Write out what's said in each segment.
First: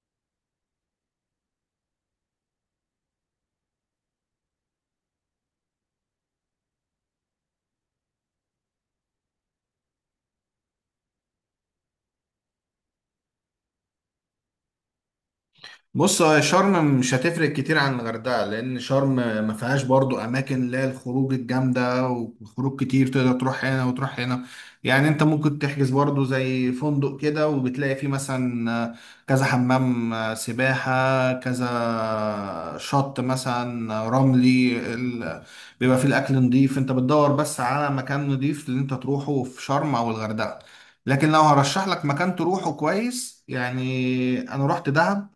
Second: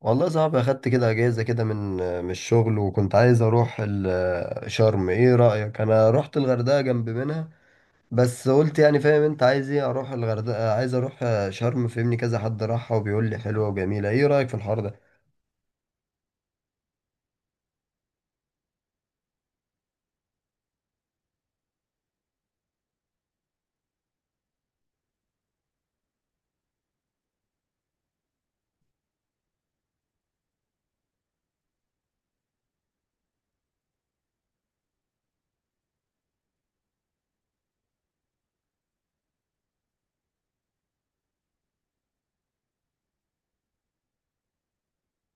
والله صعب، اخدت كده اجازه كده من الشغل، وكنت عايز اروح شرم. ايه رايك؟ انا رحت الغردقه جنب منها، بس قلت يعني فاهم انت عايز ايه؟ اروح الغردقه عايز اروح شرم. فهمني، كذا حد راحها وبيقول لي حلوه وجميله. ايه رايك في الحوار ده؟ بص، هو شرم مش هتفرق كتير عن الغردقة، لأن شرم ما فيهاش برضو أماكن اللي هي الخروج الجامدة وخروج كتير تقدر تروح هنا وتروح هنا. يعني أنت ممكن تحجز برضو زي فندق كده، وبتلاقي فيه مثلا كذا حمام، سباحة، كذا شط مثلا، رملي بيبقى فيه الأكل نضيف. أنت بتدور بس على مكان نضيف اللي أنت تروحه في شرم أو الغردقة. لكن لو هرشح لك مكان تروحه كويس، يعني أنا رحت دهب،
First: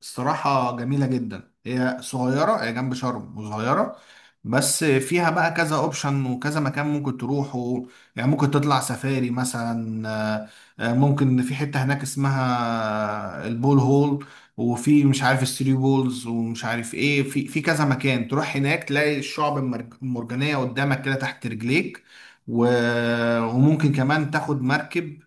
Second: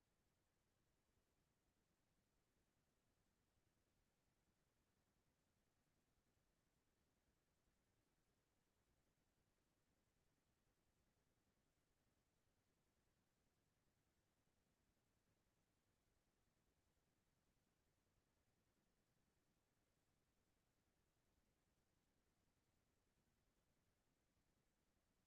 الصراحة جميلة جدا. هي صغيرة، هي جنب شرم وصغيرة، بس فيها بقى كذا اوبشن وكذا مكان ممكن تروحه. يعني ممكن تطلع سفاري مثلا، ممكن في حتة هناك اسمها البول هول، وفي مش عارف الثري بولز ومش عارف ايه. في كذا مكان تروح هناك تلاقي الشعب المرجانية قدامك كده تحت رجليك. و- وممكن كمان تاخد مركب،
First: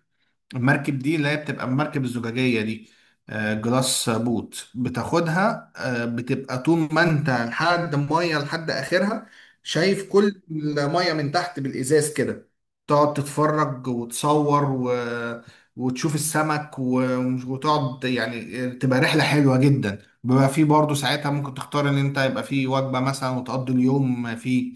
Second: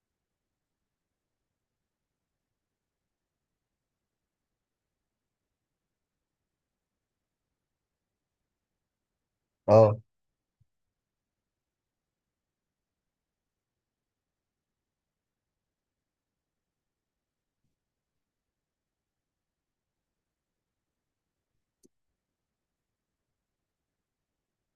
المركب دي اللي هي بتبقى المركب الزجاجية دي، جلاس بوت، بتاخدها، بتبقى طول ما انت لحد مية لحد اخرها اه. شايف كل المية من تحت بالازاز كده. تقعد تتفرج وتصور وتشوف السمك وتقعد، يعني تبقى رحلة حلوة جدا. بيبقى فيه برضه ساعتها ممكن تختار ان انت يبقى فيه وجبة مثلا وتقضي اليوم فيه.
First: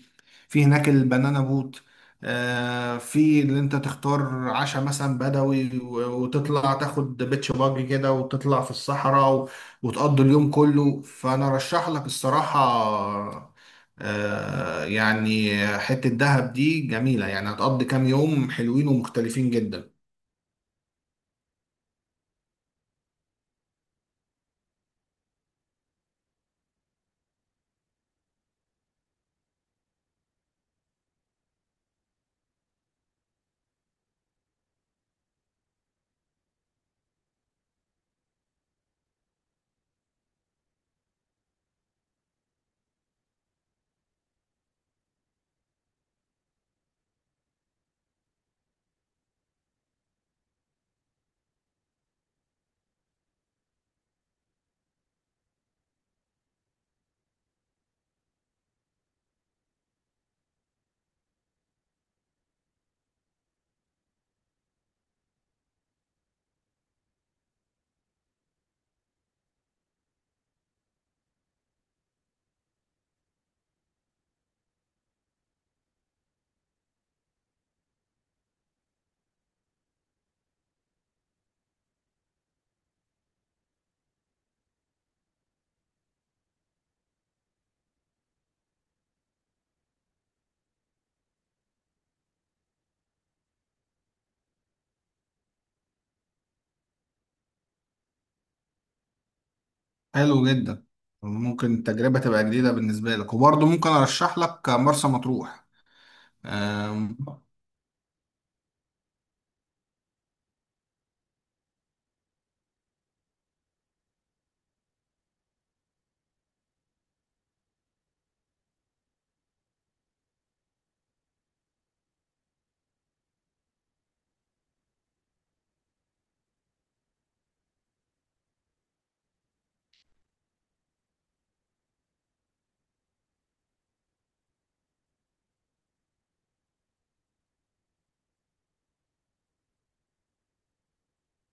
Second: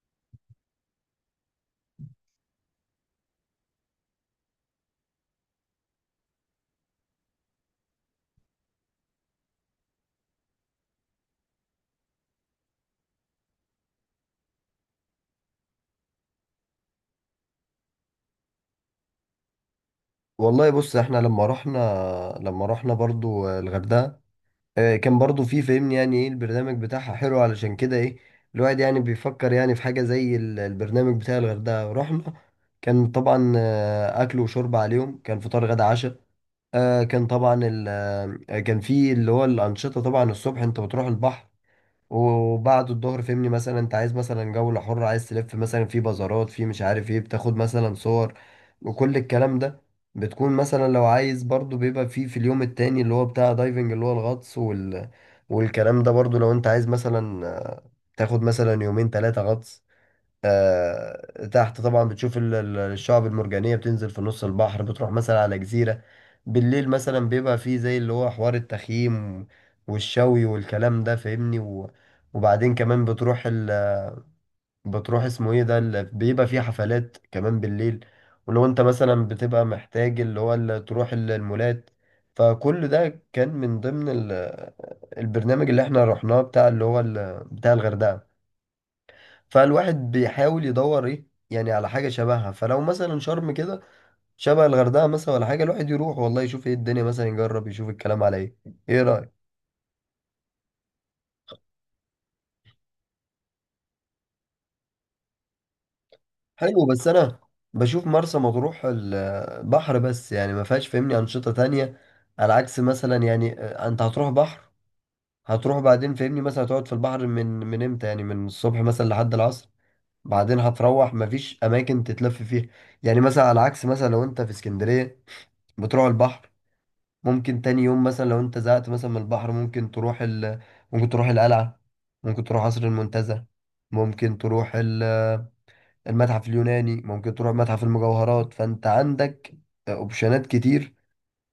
في هناك البنانا بوت، في اللي انت تختار عشاء مثلا بدوي، وتطلع تاخد بيتش باجي كده وتطلع في الصحراء وتقضي اليوم كله. فانا رشح لك الصراحة، يعني حتة دهب دي جميلة، يعني هتقضي كام يوم حلوين ومختلفين جدا. والله بص، احنا لما رحنا برضو الغردقه، كان برضو في، فهمني، يعني ايه البرنامج بتاعها حلو. علشان كده ايه الواحد يعني بيفكر يعني في حاجة زي البرنامج بتاع الغردقة. رحنا كان طبعا اكل وشرب عليهم، كان فطار غدا عشاء. آه، كان طبعا ال- كان في اللي هو الأنشطة. طبعا الصبح انت بتروح البحر، وبعد الظهر فهمني مثلا انت عايز مثلا جولة حرة، عايز تلف مثلا في بازارات، في مش عارف ايه، بتاخد مثلا صور، وكل الكلام ده. بتكون مثلا لو عايز برضو، بيبقى في اليوم التاني اللي هو بتاع دايفنج، اللي هو الغطس والكلام ده. برضو لو انت عايز مثلا تاخد مثلا يومين ثلاثة غطس، تحت طبعا بتشوف الشعب المرجانية، بتنزل في نص البحر، بتروح مثلا على جزيرة. بالليل مثلا بيبقى فيه زي اللي هو حوار التخييم والشوي والكلام ده، فاهمني، وبعدين كمان بتروح اسمه ايه ده بيبقى فيه حفلات كمان بالليل. ولو انت مثلا بتبقى محتاج اللي هو تروح المولات. فكل ده كان من ضمن ال... البرنامج اللي احنا رحناه، بتاع اللي هو بتاع الغردقة. فالواحد بيحاول يدور ايه يعني، على حاجة شبهها. فلو مثلا شرم كده شبه الغردقة مثلا، ولا حاجة، الواحد يروح والله يشوف ايه الدنيا، مثلا يجرب، يشوف الكلام على ايه. ايه رأيك؟ حلو جدا، ممكن التجربة تبقى جديدة بالنسبة لك، وبرضه ممكن ارشح لك مرسى مطروح. حلو، بس آه، انا بشوف مرسى مطروح البحر بس، يعني ما فيهاش فهمني أنشطة تانية. على عكس مثلا يعني، انت هتروح بحر، هتروح بعدين فهمني مثلا هتقعد في البحر، من امتى يعني، من الصبح مثلا لحد العصر. بعدين هتروح، مفيش اماكن تتلف فيها. يعني مثلا على عكس مثلا لو انت في اسكندرية، بتروح البحر، ممكن تاني يوم مثلا لو انت زهقت مثلا من البحر، ممكن تروح القلعة، ممكن تروح قصر المنتزه، ممكن تروح المتحف اليوناني، ممكن تروح متحف المجوهرات. فانت عندك اوبشنات كتير،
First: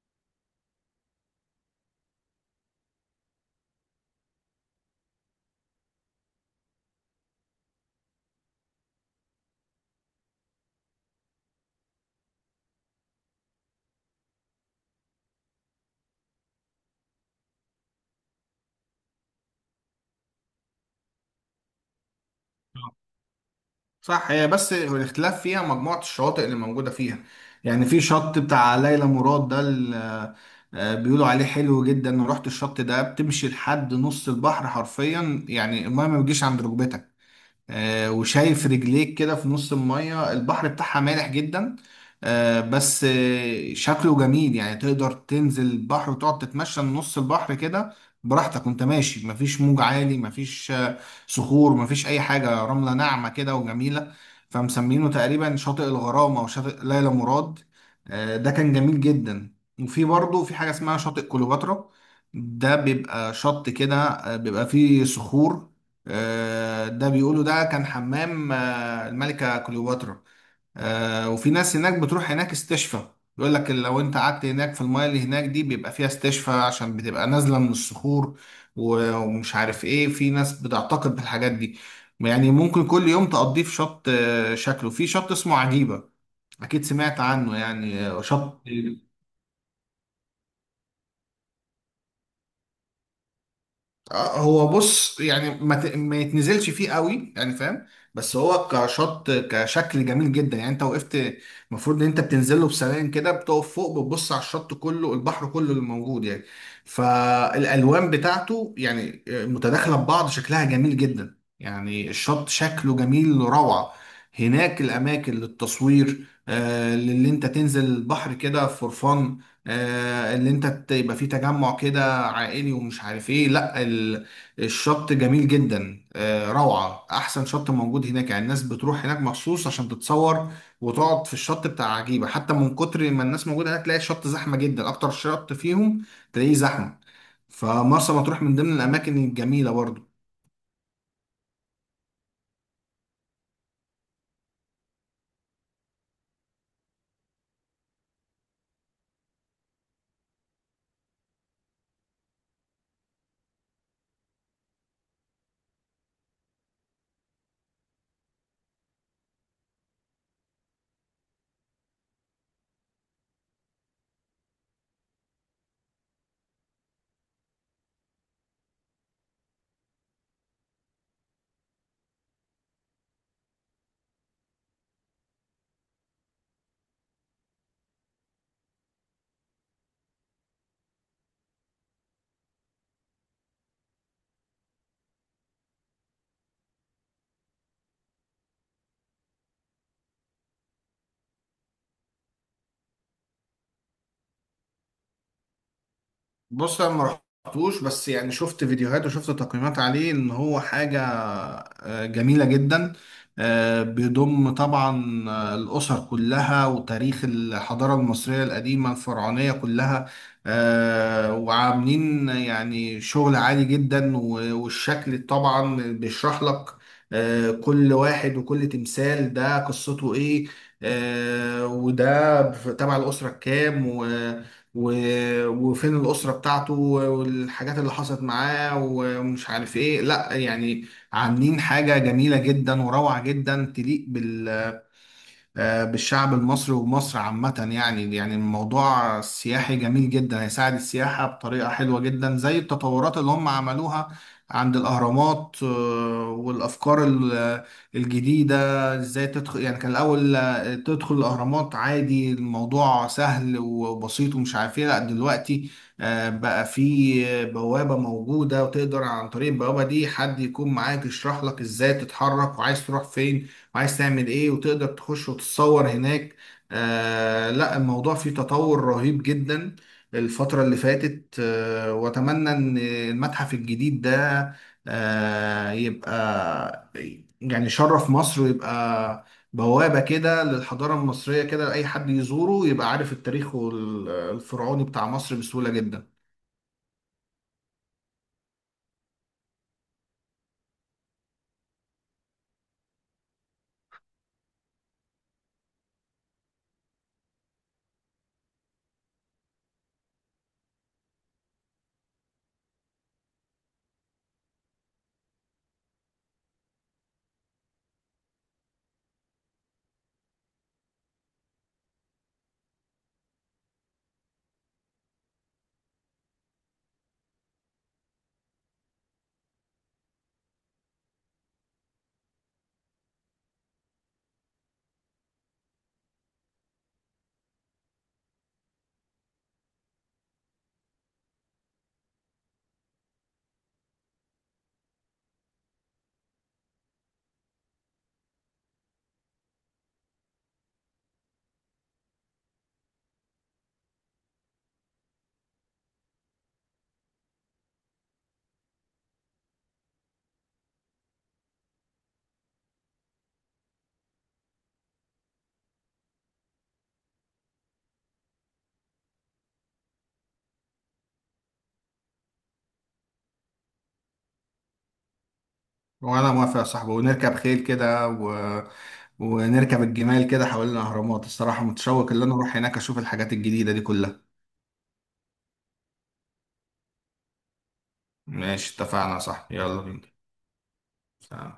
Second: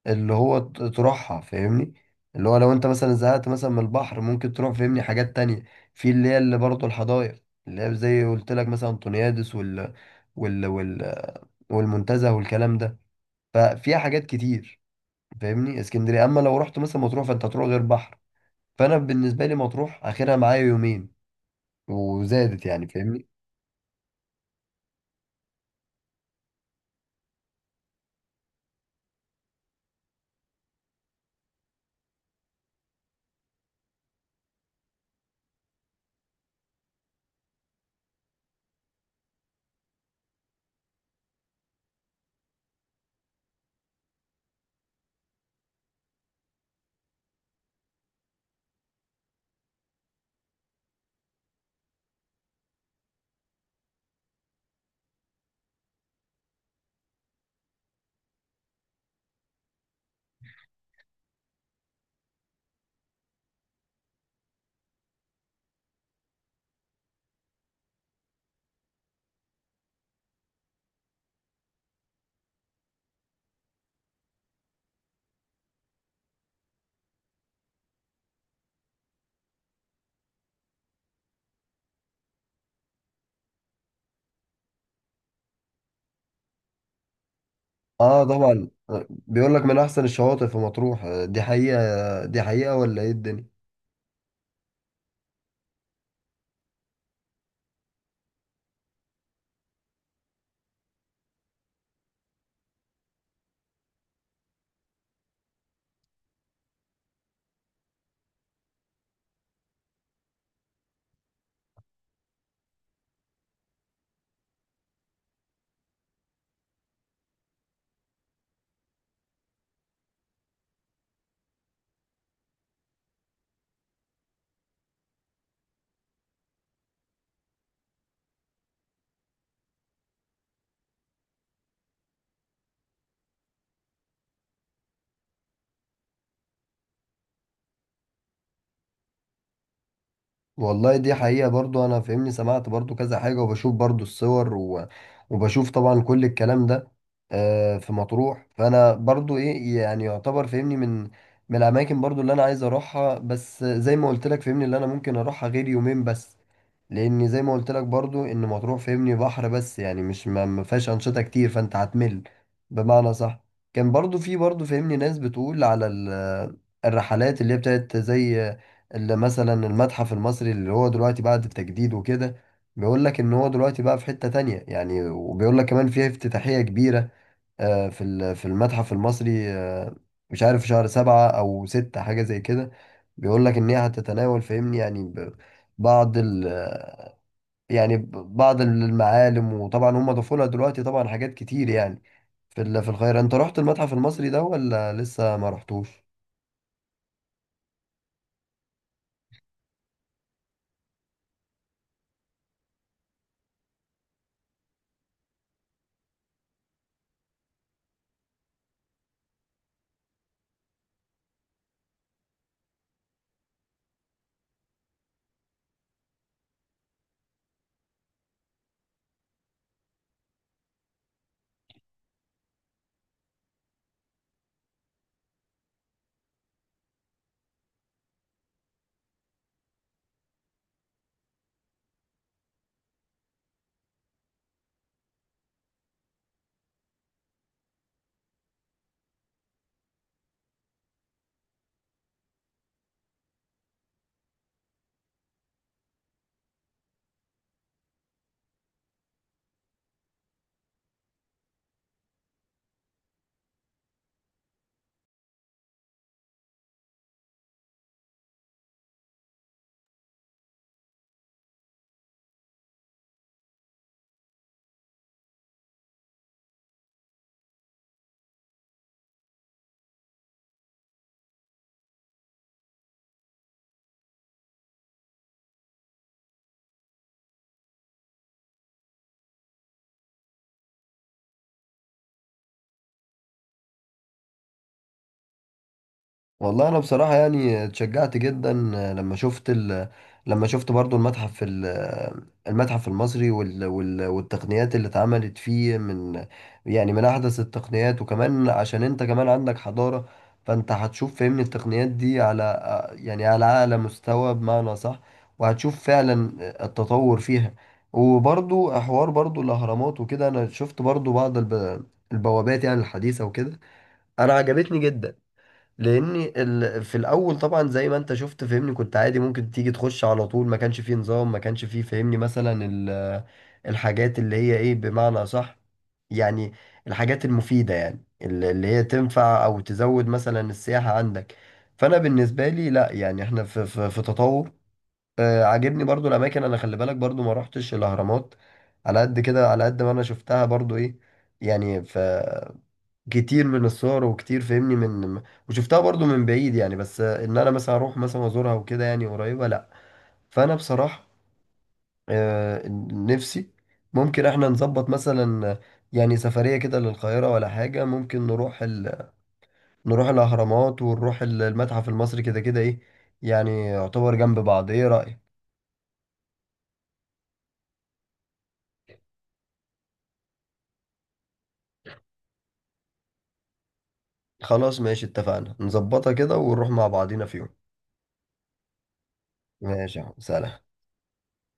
اللي هو تروحها فاهمني. اللي هو لو انت مثلا زهقت مثلا من البحر، ممكن تروح فاهمني حاجات تانية، في اللي هي اللي برضه الحدائق، اللي هي زي قلت لك مثلا انطونيادس وال... وال... والمنتزه والكلام ده. ففيها حاجات كتير، فاهمني، اسكندريه. اما لو رحت مثلا مطروح، فانت هتروح غير بحر. فانا بالنسبه لي مطروح اخرها معايا يومين، وزادت يعني، فاهمني. صح، هي بس الاختلاف فيها مجموعة الشواطئ اللي موجودة فيها. يعني في شط بتاع ليلى مراد ده، بيقولوا عليه حلو جدا. رحت الشط ده، بتمشي لحد نص البحر حرفيا، يعني المايه ما بتجيش عند ركبتك. آه، وشايف رجليك كده في نص المية. البحر بتاعها مالح جدا، آه، بس آه، شكله جميل. يعني تقدر تنزل البحر وتقعد تتمشى نص البحر كده براحتك، وانت ماشي مفيش موج عالي، مفيش صخور، مفيش اي حاجة، رملة ناعمة كده وجميلة. فمسمينه تقريبا شاطئ الغرام او شاطئ ليلى مراد. آه، ده كان جميل جدا. وفي برضه في حاجة اسمها شاطئ كليوباترا. ده بيبقى شط كده، آه، بيبقى فيه صخور. آه، ده بيقولوا ده كان حمام، آه، الملكة كليوباترا. آه، وفي ناس هناك بتروح هناك استشفى. يقول لك لو انت قعدت هناك في المايه اللي هناك دي بيبقى فيها استشفى، عشان بتبقى نازلة من الصخور ومش عارف ايه. في ناس بتعتقد بالحاجات دي. يعني ممكن كل يوم تقضيه في شط. آه، شكله في شط اسمه عجيبة، اكيد سمعت عنه. يعني آه، اه شط. طبعا. بيقول لك من احسن الشواطئ في مطروح، دي حقيقه؟ دي حقيقه ولا ايه الدنيا؟ اه، هو بص، يعني ما يتنزلش فيه قوي، يعني فاهم. بس هو كشط، كشكل جميل جدا. يعني انت وقفت، المفروض ان انت بتنزل له بسلام كده، بتقف فوق بتبص على الشط كله، البحر كله اللي موجود يعني. فالالوان بتاعته يعني آه، متداخله ببعض، شكلها جميل جدا. يعني الشط شكله جميل روعه. هناك الاماكن للتصوير، آه، اللي انت تنزل البحر كده فور فن. آه، اللي انت يبقى فيه تجمع كده عائلي ومش عارف ايه. لا الشط جميل جدا، آه، روعة، احسن شط موجود هناك. يعني الناس بتروح هناك مخصوص عشان تتصور وتقعد في الشط بتاع عجيبة. حتى من كتر ما الناس موجودة هناك، تلاقي الشط زحمة جدا، اكتر شط فيهم تلاقيه زحمة. فمرسى مطروح من ضمن الاماكن الجميلة برضه. والله دي حقيقة، برضو أنا فاهمني سمعت برضو كذا حاجة، وبشوف برضو الصور وبشوف طبعا كل الكلام ده، في مطروح. فأنا برضو إيه، يعني يعتبر فاهمني من الأماكن برضو اللي أنا عايز أروحها، بس زي ما قلت لك فاهمني، اللي أنا ممكن أروحها غير يومين بس، لأن زي ما قلت لك برضو، إن مطروح فاهمني بحر بس، يعني مش ما فيهاش أنشطة كتير، فأنت هتمل، بمعنى صح. كان برضو في برضو فاهمني ناس بتقول على الرحلات اللي هي بتاعت زي اللي مثلا المتحف المصري، اللي هو دلوقتي بعد التجديد وكده. بيقول لك ان هو دلوقتي بقى في حتة تانية يعني، وبيقول لك كمان فيها افتتاحية كبيرة، في في المتحف المصري. مش عارف في شهر سبعة او ستة، حاجة زي كده. بيقول لك ان هي هتتناول فاهمني، يعني بعض ال آه، يعني بعض المعالم. وطبعا هم ضافوا لها دلوقتي طبعا حاجات كتير، يعني في في الخير. انت رحت المتحف المصري ده ولا لسه ما رحتوش؟ بص، انا ما رحتوش، بس يعني شفت فيديوهات وشفت تقييمات عليه ان هو حاجه آه، جميله جدا. آه، بيضم طبعا آه، الاسر كلها وتاريخ الحضاره المصريه القديمه الفرعونيه كلها. آه، وعاملين يعني شغل عالي جدا. و- والشكل طبعا بيشرح لك، آه، كل واحد وكل تمثال ده قصته ايه، آه، وده تبع الاسره كام، وفين الأسرة بتاعته والحاجات اللي حصلت معاه ومش عارف ايه. لا يعني، عاملين حاجة جميلة جدا وروعة جدا تليق بال آه، بالشعب المصري ومصر عامة. يعني يعني الموضوع السياحي جميل جدا، هيساعد السياحة بطريقة حلوة جدا، زي التطورات اللي هم عملوها عند الأهرامات. آه، والأفكار الجديدة، ازاي تدخل. يعني كان الأول، آه، تدخل الأهرامات عادي، الموضوع سهل وبسيط ومش عارف ايه. لا دلوقتي آه، بقى في بوابة موجودة، وتقدر عن طريق البوابة دي حد يكون معاك يشرح لك ازاي تتحرك وعايز تروح فين وعايز تعمل ايه، وتقدر تخش وتتصور هناك. آه، لا الموضوع فيه تطور رهيب جدا الفترة اللي فاتت. آه، واتمنى ان المتحف الجديد ده آه، يبقى يعني شرف مصر، ويبقى بوابة كده للحضارة المصرية كده، لأي حد يزوره يبقى عارف التاريخ وال- الفرعوني بتاع مصر بسهولة جدا. والله انا بصراحه يعني اتشجعت جدا لما لما شفت برضو المتحف المصري والتقنيات اللي اتعملت فيه، من يعني من احدث التقنيات. وكمان عشان انت كمان عندك حضاره، فانت هتشوف فهمني التقنيات دي على، يعني على اعلى مستوى، بمعنى صح. وهتشوف فعلا التطور فيها. وبرضو حوار برضو الاهرامات وكده، انا شفت برضو بعض البوابات يعني الحديثه وكده، انا عجبتني جدا. لاني في الاول طبعا زي ما انت شفت فهمني كنت عادي ممكن تيجي تخش على طول، ما كانش فيه نظام، ما كانش فيه فهمني مثلا الحاجات اللي هي ايه، بمعنى صح، يعني الحاجات المفيدة، يعني اللي هي تنفع او تزود مثلا السياحة عندك. فانا بالنسبة لي لا، يعني احنا في في تطور. آه عاجبني برضو الاماكن. انا خلي بالك برضو ما روحتش الاهرامات، على قد كده، على قد ما انا شفتها برضو ايه، يعني في كتير من الصور، وكتير فاهمني من، وشفتها برضو من بعيد يعني، بس ان انا مثلا اروح مثلا ازورها وكده يعني قريبة، لا. فانا بصراحة آه، نفسي ممكن احنا نظبط مثلا يعني سفرية كده للقاهرة ولا حاجة. ممكن نروح الاهرامات، ونروح المتحف المصري، كده كده ايه يعني يعتبر جنب بعض. ايه رأيك؟ وانا موافق يا صاحبي، ونركب خيل كده ونركب الجمال كده حوالين الاهرامات. الصراحه متشوق ان انا اروح هناك اشوف الحاجات الجديده دي كلها. خلاص ماشي، اتفقنا، نظبطها كده ونروح مع بعضينا في يوم. ماشي، اتفقنا يا صاحبي، ماشي يلا يا عم، سلام. بينا.